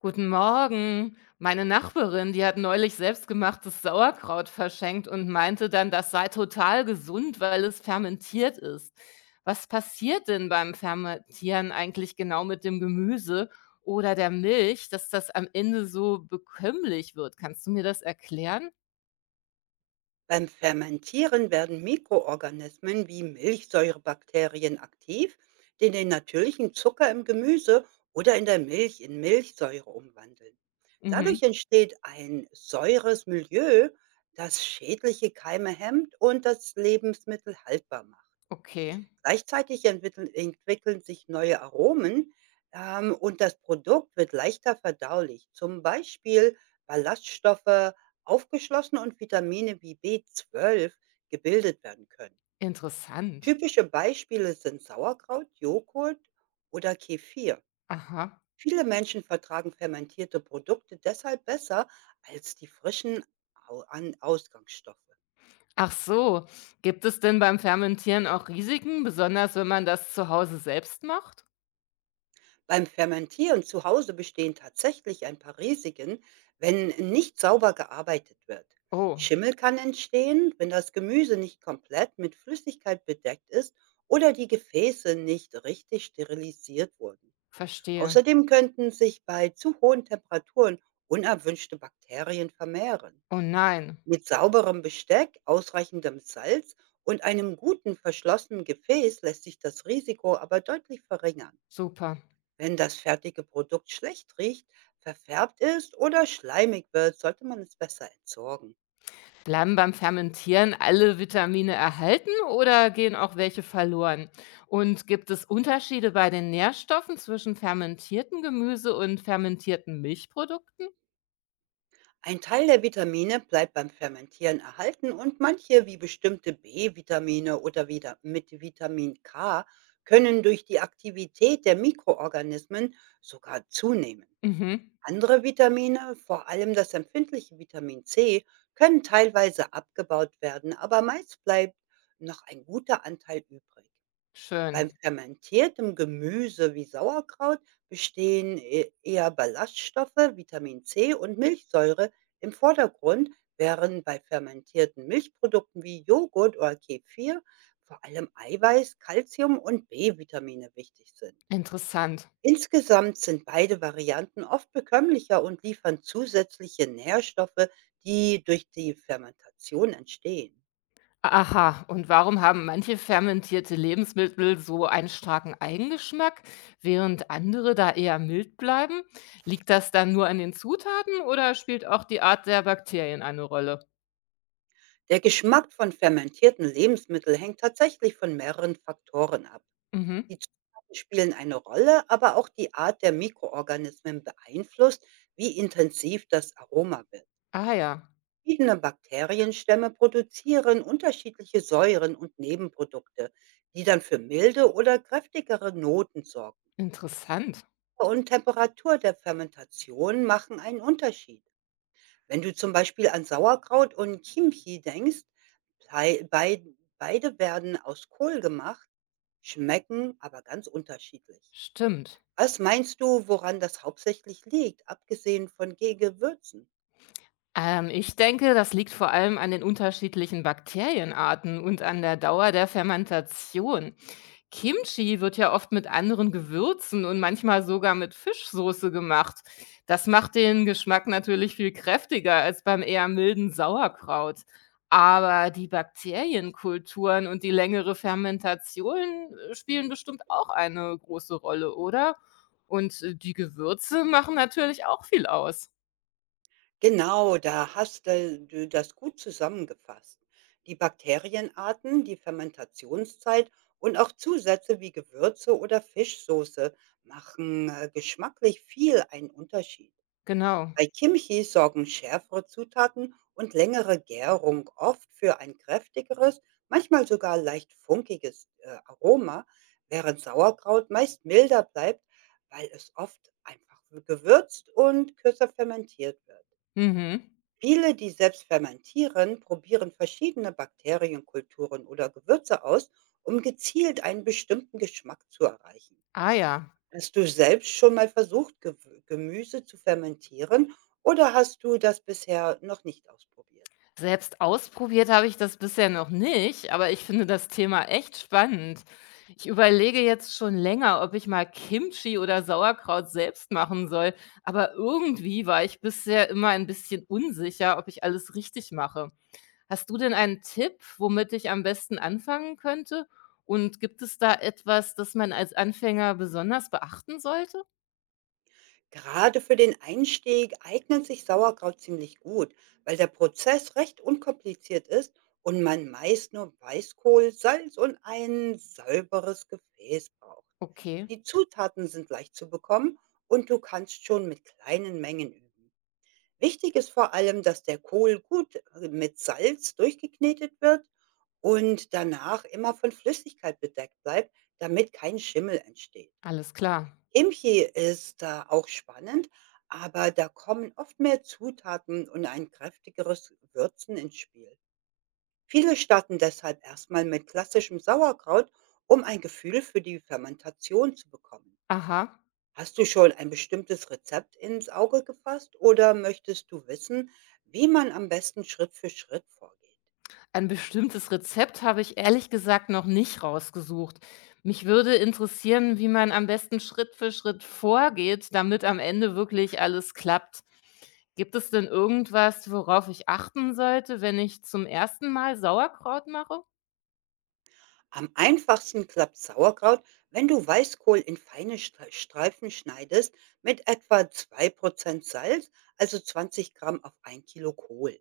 Guten Morgen. Meine Nachbarin, die hat neulich selbstgemachtes Sauerkraut verschenkt und meinte dann, das sei total gesund, weil es fermentiert ist. Was passiert denn beim Fermentieren eigentlich genau mit dem Gemüse oder der Milch, dass das am Ende so bekömmlich wird? Kannst du mir das erklären? Beim Fermentieren werden Mikroorganismen wie Milchsäurebakterien aktiv, die den natürlichen Zucker im Gemüse oder in der Milch in Milchsäure umwandeln. Mhm. Dadurch entsteht ein säures Milieu, das schädliche Keime hemmt und das Lebensmittel haltbar macht. Okay, Gleichzeitig entwickeln sich neue Aromen, und das Produkt wird leichter verdaulich, zum Beispiel Ballaststoffe aufgeschlossen und Vitamine wie B12 gebildet werden können. interessant. Typische Beispiele sind Sauerkraut, Joghurt oder Kefir. Aha. Viele Menschen vertragen fermentierte Produkte deshalb besser als die frischen an Ausgangsstoffe. Ach so, gibt es denn beim Fermentieren auch Risiken, besonders wenn man das zu Hause selbst macht? Beim Fermentieren zu Hause bestehen tatsächlich ein paar Risiken, wenn nicht sauber gearbeitet wird. Oh, Schimmel kann entstehen, wenn das Gemüse nicht komplett mit Flüssigkeit bedeckt ist oder die Gefäße nicht richtig sterilisiert wurden. verstehe. Außerdem könnten sich bei zu hohen Temperaturen unerwünschte Bakterien vermehren. Oh nein, Mit sauberem Besteck, ausreichendem Salz und einem guten verschlossenen Gefäß lässt sich das Risiko aber deutlich verringern. super. Wenn das fertige Produkt schlecht riecht, verfärbt ist oder schleimig wird, sollte man es besser entsorgen. Bleiben beim Fermentieren alle Vitamine erhalten oder gehen auch welche verloren? Und gibt es Unterschiede bei den Nährstoffen zwischen fermentiertem Gemüse und fermentierten Milchprodukten? Ein Teil der Vitamine bleibt beim Fermentieren erhalten und manche, wie bestimmte B-Vitamine oder wieder mit Vitamin K, können durch die Aktivität der Mikroorganismen sogar zunehmen. Mhm, Andere Vitamine, vor allem das empfindliche Vitamin C, können teilweise abgebaut werden, aber meist bleibt noch ein guter Anteil übrig. Beim schön. fermentiertem Gemüse wie Sauerkraut bestehen e eher Ballaststoffe, Vitamin C und Milchsäure im Vordergrund, während bei fermentierten Milchprodukten wie Joghurt oder Kefir vor allem Eiweiß, Calcium und B-Vitamine wichtig sind. Interessant. Insgesamt sind beide Varianten oft bekömmlicher und liefern zusätzliche Nährstoffe, die durch die Fermentation entstehen. Aha, und warum haben manche fermentierte Lebensmittel so einen starken Eigengeschmack, während andere da eher mild bleiben? Liegt das dann nur an den Zutaten oder spielt auch die Art der Bakterien eine Rolle? Der Geschmack von fermentierten Lebensmitteln hängt tatsächlich von mehreren Faktoren ab. Mhm. Die Zutaten spielen eine Rolle, aber auch die Art der Mikroorganismen beeinflusst, wie intensiv das Aroma wird. Ah ja, Verschiedene Bakterienstämme produzieren unterschiedliche Säuren und Nebenprodukte, die dann für milde oder kräftigere Noten sorgen. interessant. Und Temperatur der Fermentation machen einen Unterschied. Wenn du zum Beispiel an Sauerkraut und Kimchi denkst, blei bei beide werden aus Kohl gemacht, schmecken aber ganz unterschiedlich. Stimmt. Was meinst du, woran das hauptsächlich liegt, abgesehen von Ge Gewürzen? Ich denke, das liegt vor allem an den unterschiedlichen Bakterienarten und an der Dauer der Fermentation. Kimchi wird ja oft mit anderen Gewürzen und manchmal sogar mit Fischsoße gemacht. Das macht den Geschmack natürlich viel kräftiger als beim eher milden Sauerkraut. Aber die Bakterienkulturen und die längere Fermentation spielen bestimmt auch eine große Rolle, oder? Und die Gewürze machen natürlich auch viel aus. Genau, da hast de du das gut zusammengefasst. Die Bakterienarten, die Fermentationszeit und auch Zusätze wie Gewürze oder Fischsoße machen, geschmacklich viel einen Unterschied. Genau. Bei Kimchi sorgen schärfere Zutaten und längere Gärung oft für ein kräftigeres, manchmal sogar leicht funkiges Aroma, während Sauerkraut meist milder bleibt, weil es oft einfach gewürzt und kürzer fermentiert wird. Mhm. Viele, die selbst fermentieren, probieren verschiedene Bakterienkulturen oder Gewürze aus, um gezielt einen bestimmten Geschmack zu erreichen. Ah ja. Hast du selbst schon mal versucht, Gewü Gemüse zu fermentieren oder hast du das bisher noch nicht ausprobiert? Selbst ausprobiert habe ich das bisher noch nicht, aber ich finde das Thema echt spannend. Ich überlege jetzt schon länger, ob ich mal Kimchi oder Sauerkraut selbst machen soll, aber irgendwie war ich bisher immer ein bisschen unsicher, ob ich alles richtig mache. Hast du denn einen Tipp, womit ich am besten anfangen könnte? Und gibt es da etwas, das man als Anfänger besonders beachten sollte? Gerade für den Einstieg eignet sich Sauerkraut ziemlich gut, weil der Prozess recht unkompliziert ist und man meist nur Weißkohl, Salz und ein sauberes Gefäß braucht. Okay, Die Zutaten sind leicht zu bekommen und du kannst schon mit kleinen Mengen üben. Wichtig ist vor allem, dass der Kohl gut mit Salz durchgeknetet wird und danach immer von Flüssigkeit bedeckt bleibt, damit kein Schimmel entsteht. alles klar. Imchi ist da auch spannend, aber da kommen oft mehr Zutaten und ein kräftigeres Würzen ins Spiel. Viele starten deshalb erstmal mit klassischem Sauerkraut, um ein Gefühl für die Fermentation zu bekommen. Aha. Hast du schon ein bestimmtes Rezept ins Auge gefasst oder möchtest du wissen, wie man am besten Schritt für Schritt vorgeht? Ein bestimmtes Rezept habe ich ehrlich gesagt noch nicht rausgesucht. Mich würde interessieren, wie man am besten Schritt für Schritt vorgeht, damit am Ende wirklich alles klappt. Gibt es denn irgendwas, worauf ich achten sollte, wenn ich zum ersten Mal Sauerkraut mache? Am einfachsten klappt Sauerkraut, wenn du Weißkohl in feine Streifen schneidest mit etwa 2% Salz, also 20 g auf 1 kg Kohl.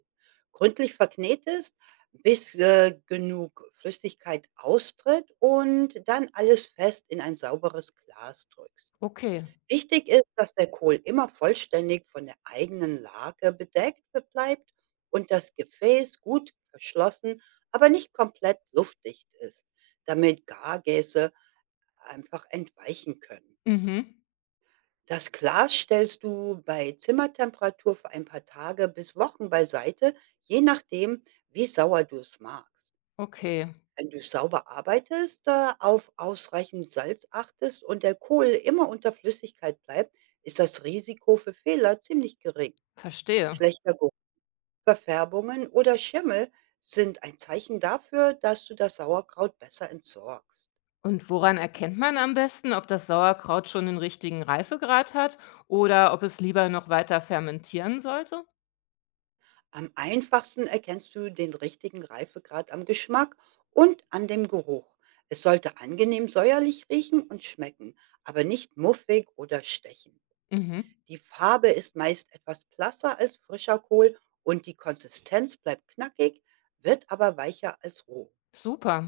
Gründlich verknetest, bis genug Flüssigkeit austritt und dann alles fest in ein sauberes Glas drückst. Okay. Wichtig ist, dass der Kohl immer vollständig von der eigenen Lage bedeckt be bleibt und das Gefäß gut verschlossen, aber nicht komplett luftdicht ist, damit Gargäse einfach entweichen können. Mhm. Das Glas stellst du bei Zimmertemperatur für ein paar Tage bis Wochen beiseite, je nachdem, wie sauer du es magst. Okay. Wenn du sauber arbeitest, auf ausreichend Salz achtest und der Kohl immer unter Flüssigkeit bleibt, ist das Risiko für Fehler ziemlich gering. Verstehe. Schlechter Geruch, Verfärbungen oder Schimmel sind ein Zeichen dafür, dass du das Sauerkraut besser entsorgst. Und woran erkennt man am besten, ob das Sauerkraut schon den richtigen Reifegrad hat oder ob es lieber noch weiter fermentieren sollte? Am einfachsten erkennst du den richtigen Reifegrad am Geschmack und an dem Geruch. Es sollte angenehm säuerlich riechen und schmecken, aber nicht muffig oder stechen. Mhm. Die Farbe ist meist etwas blasser als frischer Kohl und die Konsistenz bleibt knackig, wird aber weicher als roh. Super.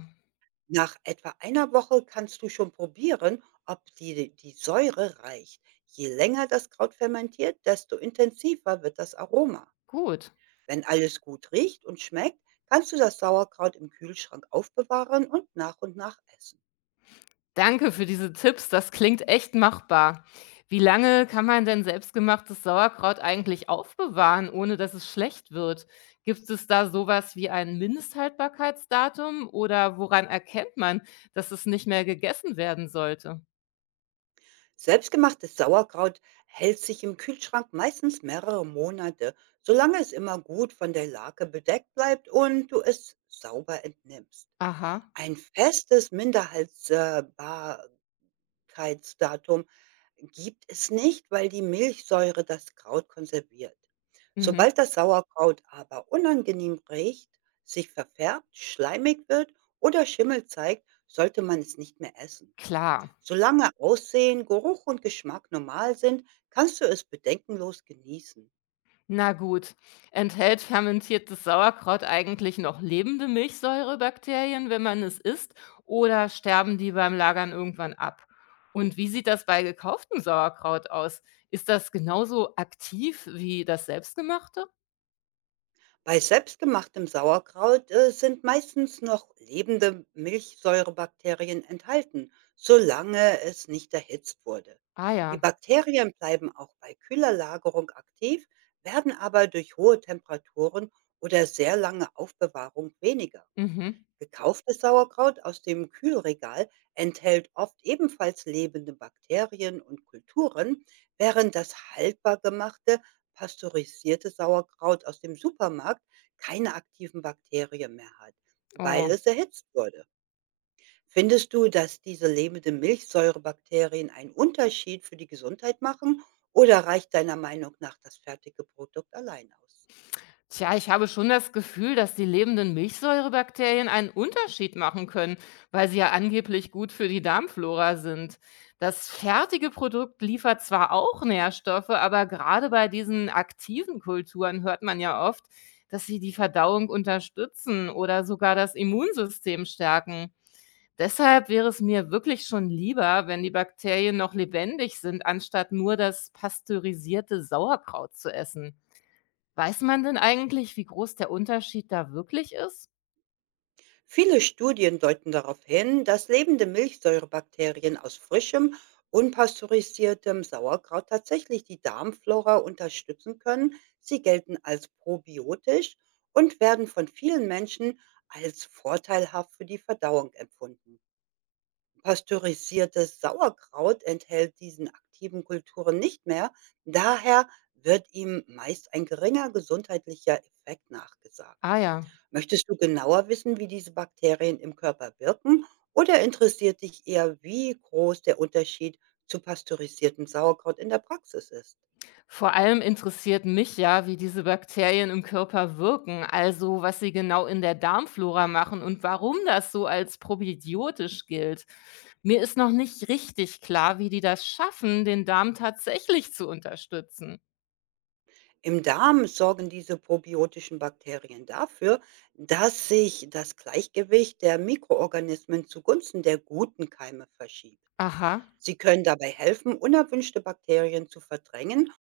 Nach etwa einer Woche kannst du schon probieren, ob die Säure reicht. Je länger das Kraut fermentiert, desto intensiver wird das Aroma. Gut. Wenn alles gut riecht und schmeckt, kannst du das Sauerkraut im Kühlschrank aufbewahren und nach essen. Danke für diese Tipps, das klingt echt machbar. Wie lange kann man denn selbstgemachtes Sauerkraut eigentlich aufbewahren, ohne dass es schlecht wird? Gibt es da sowas wie ein Mindesthaltbarkeitsdatum oder woran erkennt man, dass es nicht mehr gegessen werden sollte? Selbstgemachtes Sauerkraut hält sich im Kühlschrank meistens mehrere Monate, solange es immer gut von der Lake bedeckt bleibt und du es sauber entnimmst. Aha, Ein festes Mindesthaltbarkeitsdatum gibt es nicht, weil die Milchsäure das Kraut konserviert. mhm, Sobald das Sauerkraut aber unangenehm riecht, sich verfärbt, schleimig wird oder Schimmel zeigt, sollte man es nicht mehr essen. klar. Solange Aussehen, Geruch und Geschmack normal sind, kannst du es bedenkenlos genießen. Na gut. Enthält fermentiertes Sauerkraut eigentlich noch lebende Milchsäurebakterien, wenn man es isst, oder sterben die beim Lagern irgendwann ab? Und wie sieht das bei gekauftem Sauerkraut aus? Ist das genauso aktiv wie das selbstgemachte? Bei selbstgemachtem Sauerkraut sind meistens noch lebende Milchsäurebakterien enthalten, solange es nicht erhitzt wurde. Ah Die ja. Bakterien bleiben auch bei kühler Lagerung aktiv, werden aber durch hohe Temperaturen oder sehr lange Aufbewahrung weniger. Mhm. Gekauftes Sauerkraut aus dem Kühlregal enthält oft ebenfalls lebende Bakterien und Kulturen, während das haltbar gemachte, pasteurisierte Sauerkraut aus dem Supermarkt keine aktiven Bakterien mehr hat, weil Oh. es erhitzt wurde. Findest du, dass diese lebenden Milchsäurebakterien einen Unterschied für die Gesundheit machen oder reicht deiner Meinung nach das fertige Produkt allein aus? Tja, ich habe schon das Gefühl, dass die lebenden Milchsäurebakterien einen Unterschied machen können, weil sie ja angeblich gut für die Darmflora sind. Das fertige Produkt liefert zwar auch Nährstoffe, aber gerade bei diesen aktiven Kulturen hört man ja oft, dass sie die Verdauung unterstützen oder sogar das Immunsystem stärken. Deshalb wäre es mir wirklich schon lieber, wenn die Bakterien noch lebendig sind, anstatt nur das pasteurisierte Sauerkraut zu essen. Weiß man denn eigentlich, wie groß der Unterschied da wirklich ist? Viele Studien deuten darauf hin, dass lebende Milchsäurebakterien aus frischem, unpasteurisiertem Sauerkraut tatsächlich die Darmflora unterstützen können. Sie gelten als probiotisch und werden von vielen Menschen als vorteilhaft für die Verdauung empfunden. Pasteurisiertes Sauerkraut enthält diesen aktiven Kulturen nicht mehr, daher wird ihm meist ein geringer gesundheitlicher Effekt nachgesagt. Ah ja, Möchtest du genauer wissen, wie diese Bakterien im Körper wirken oder interessiert dich eher, wie groß der Unterschied zu pasteurisiertem Sauerkraut in der Praxis ist? vor allem interessiert mich ja, wie diese Bakterien im Körper wirken, also was sie genau in der Darmflora machen und warum das so als probiotisch gilt. Mir ist noch nicht richtig klar, wie die das schaffen, den Darm tatsächlich zu unterstützen. Im Darm sorgen diese probiotischen Bakterien dafür, dass sich das Gleichgewicht der Mikroorganismen zugunsten der guten Keime verschiebt. Aha. Sie können dabei helfen, unerwünschte Bakterien zu verdrängen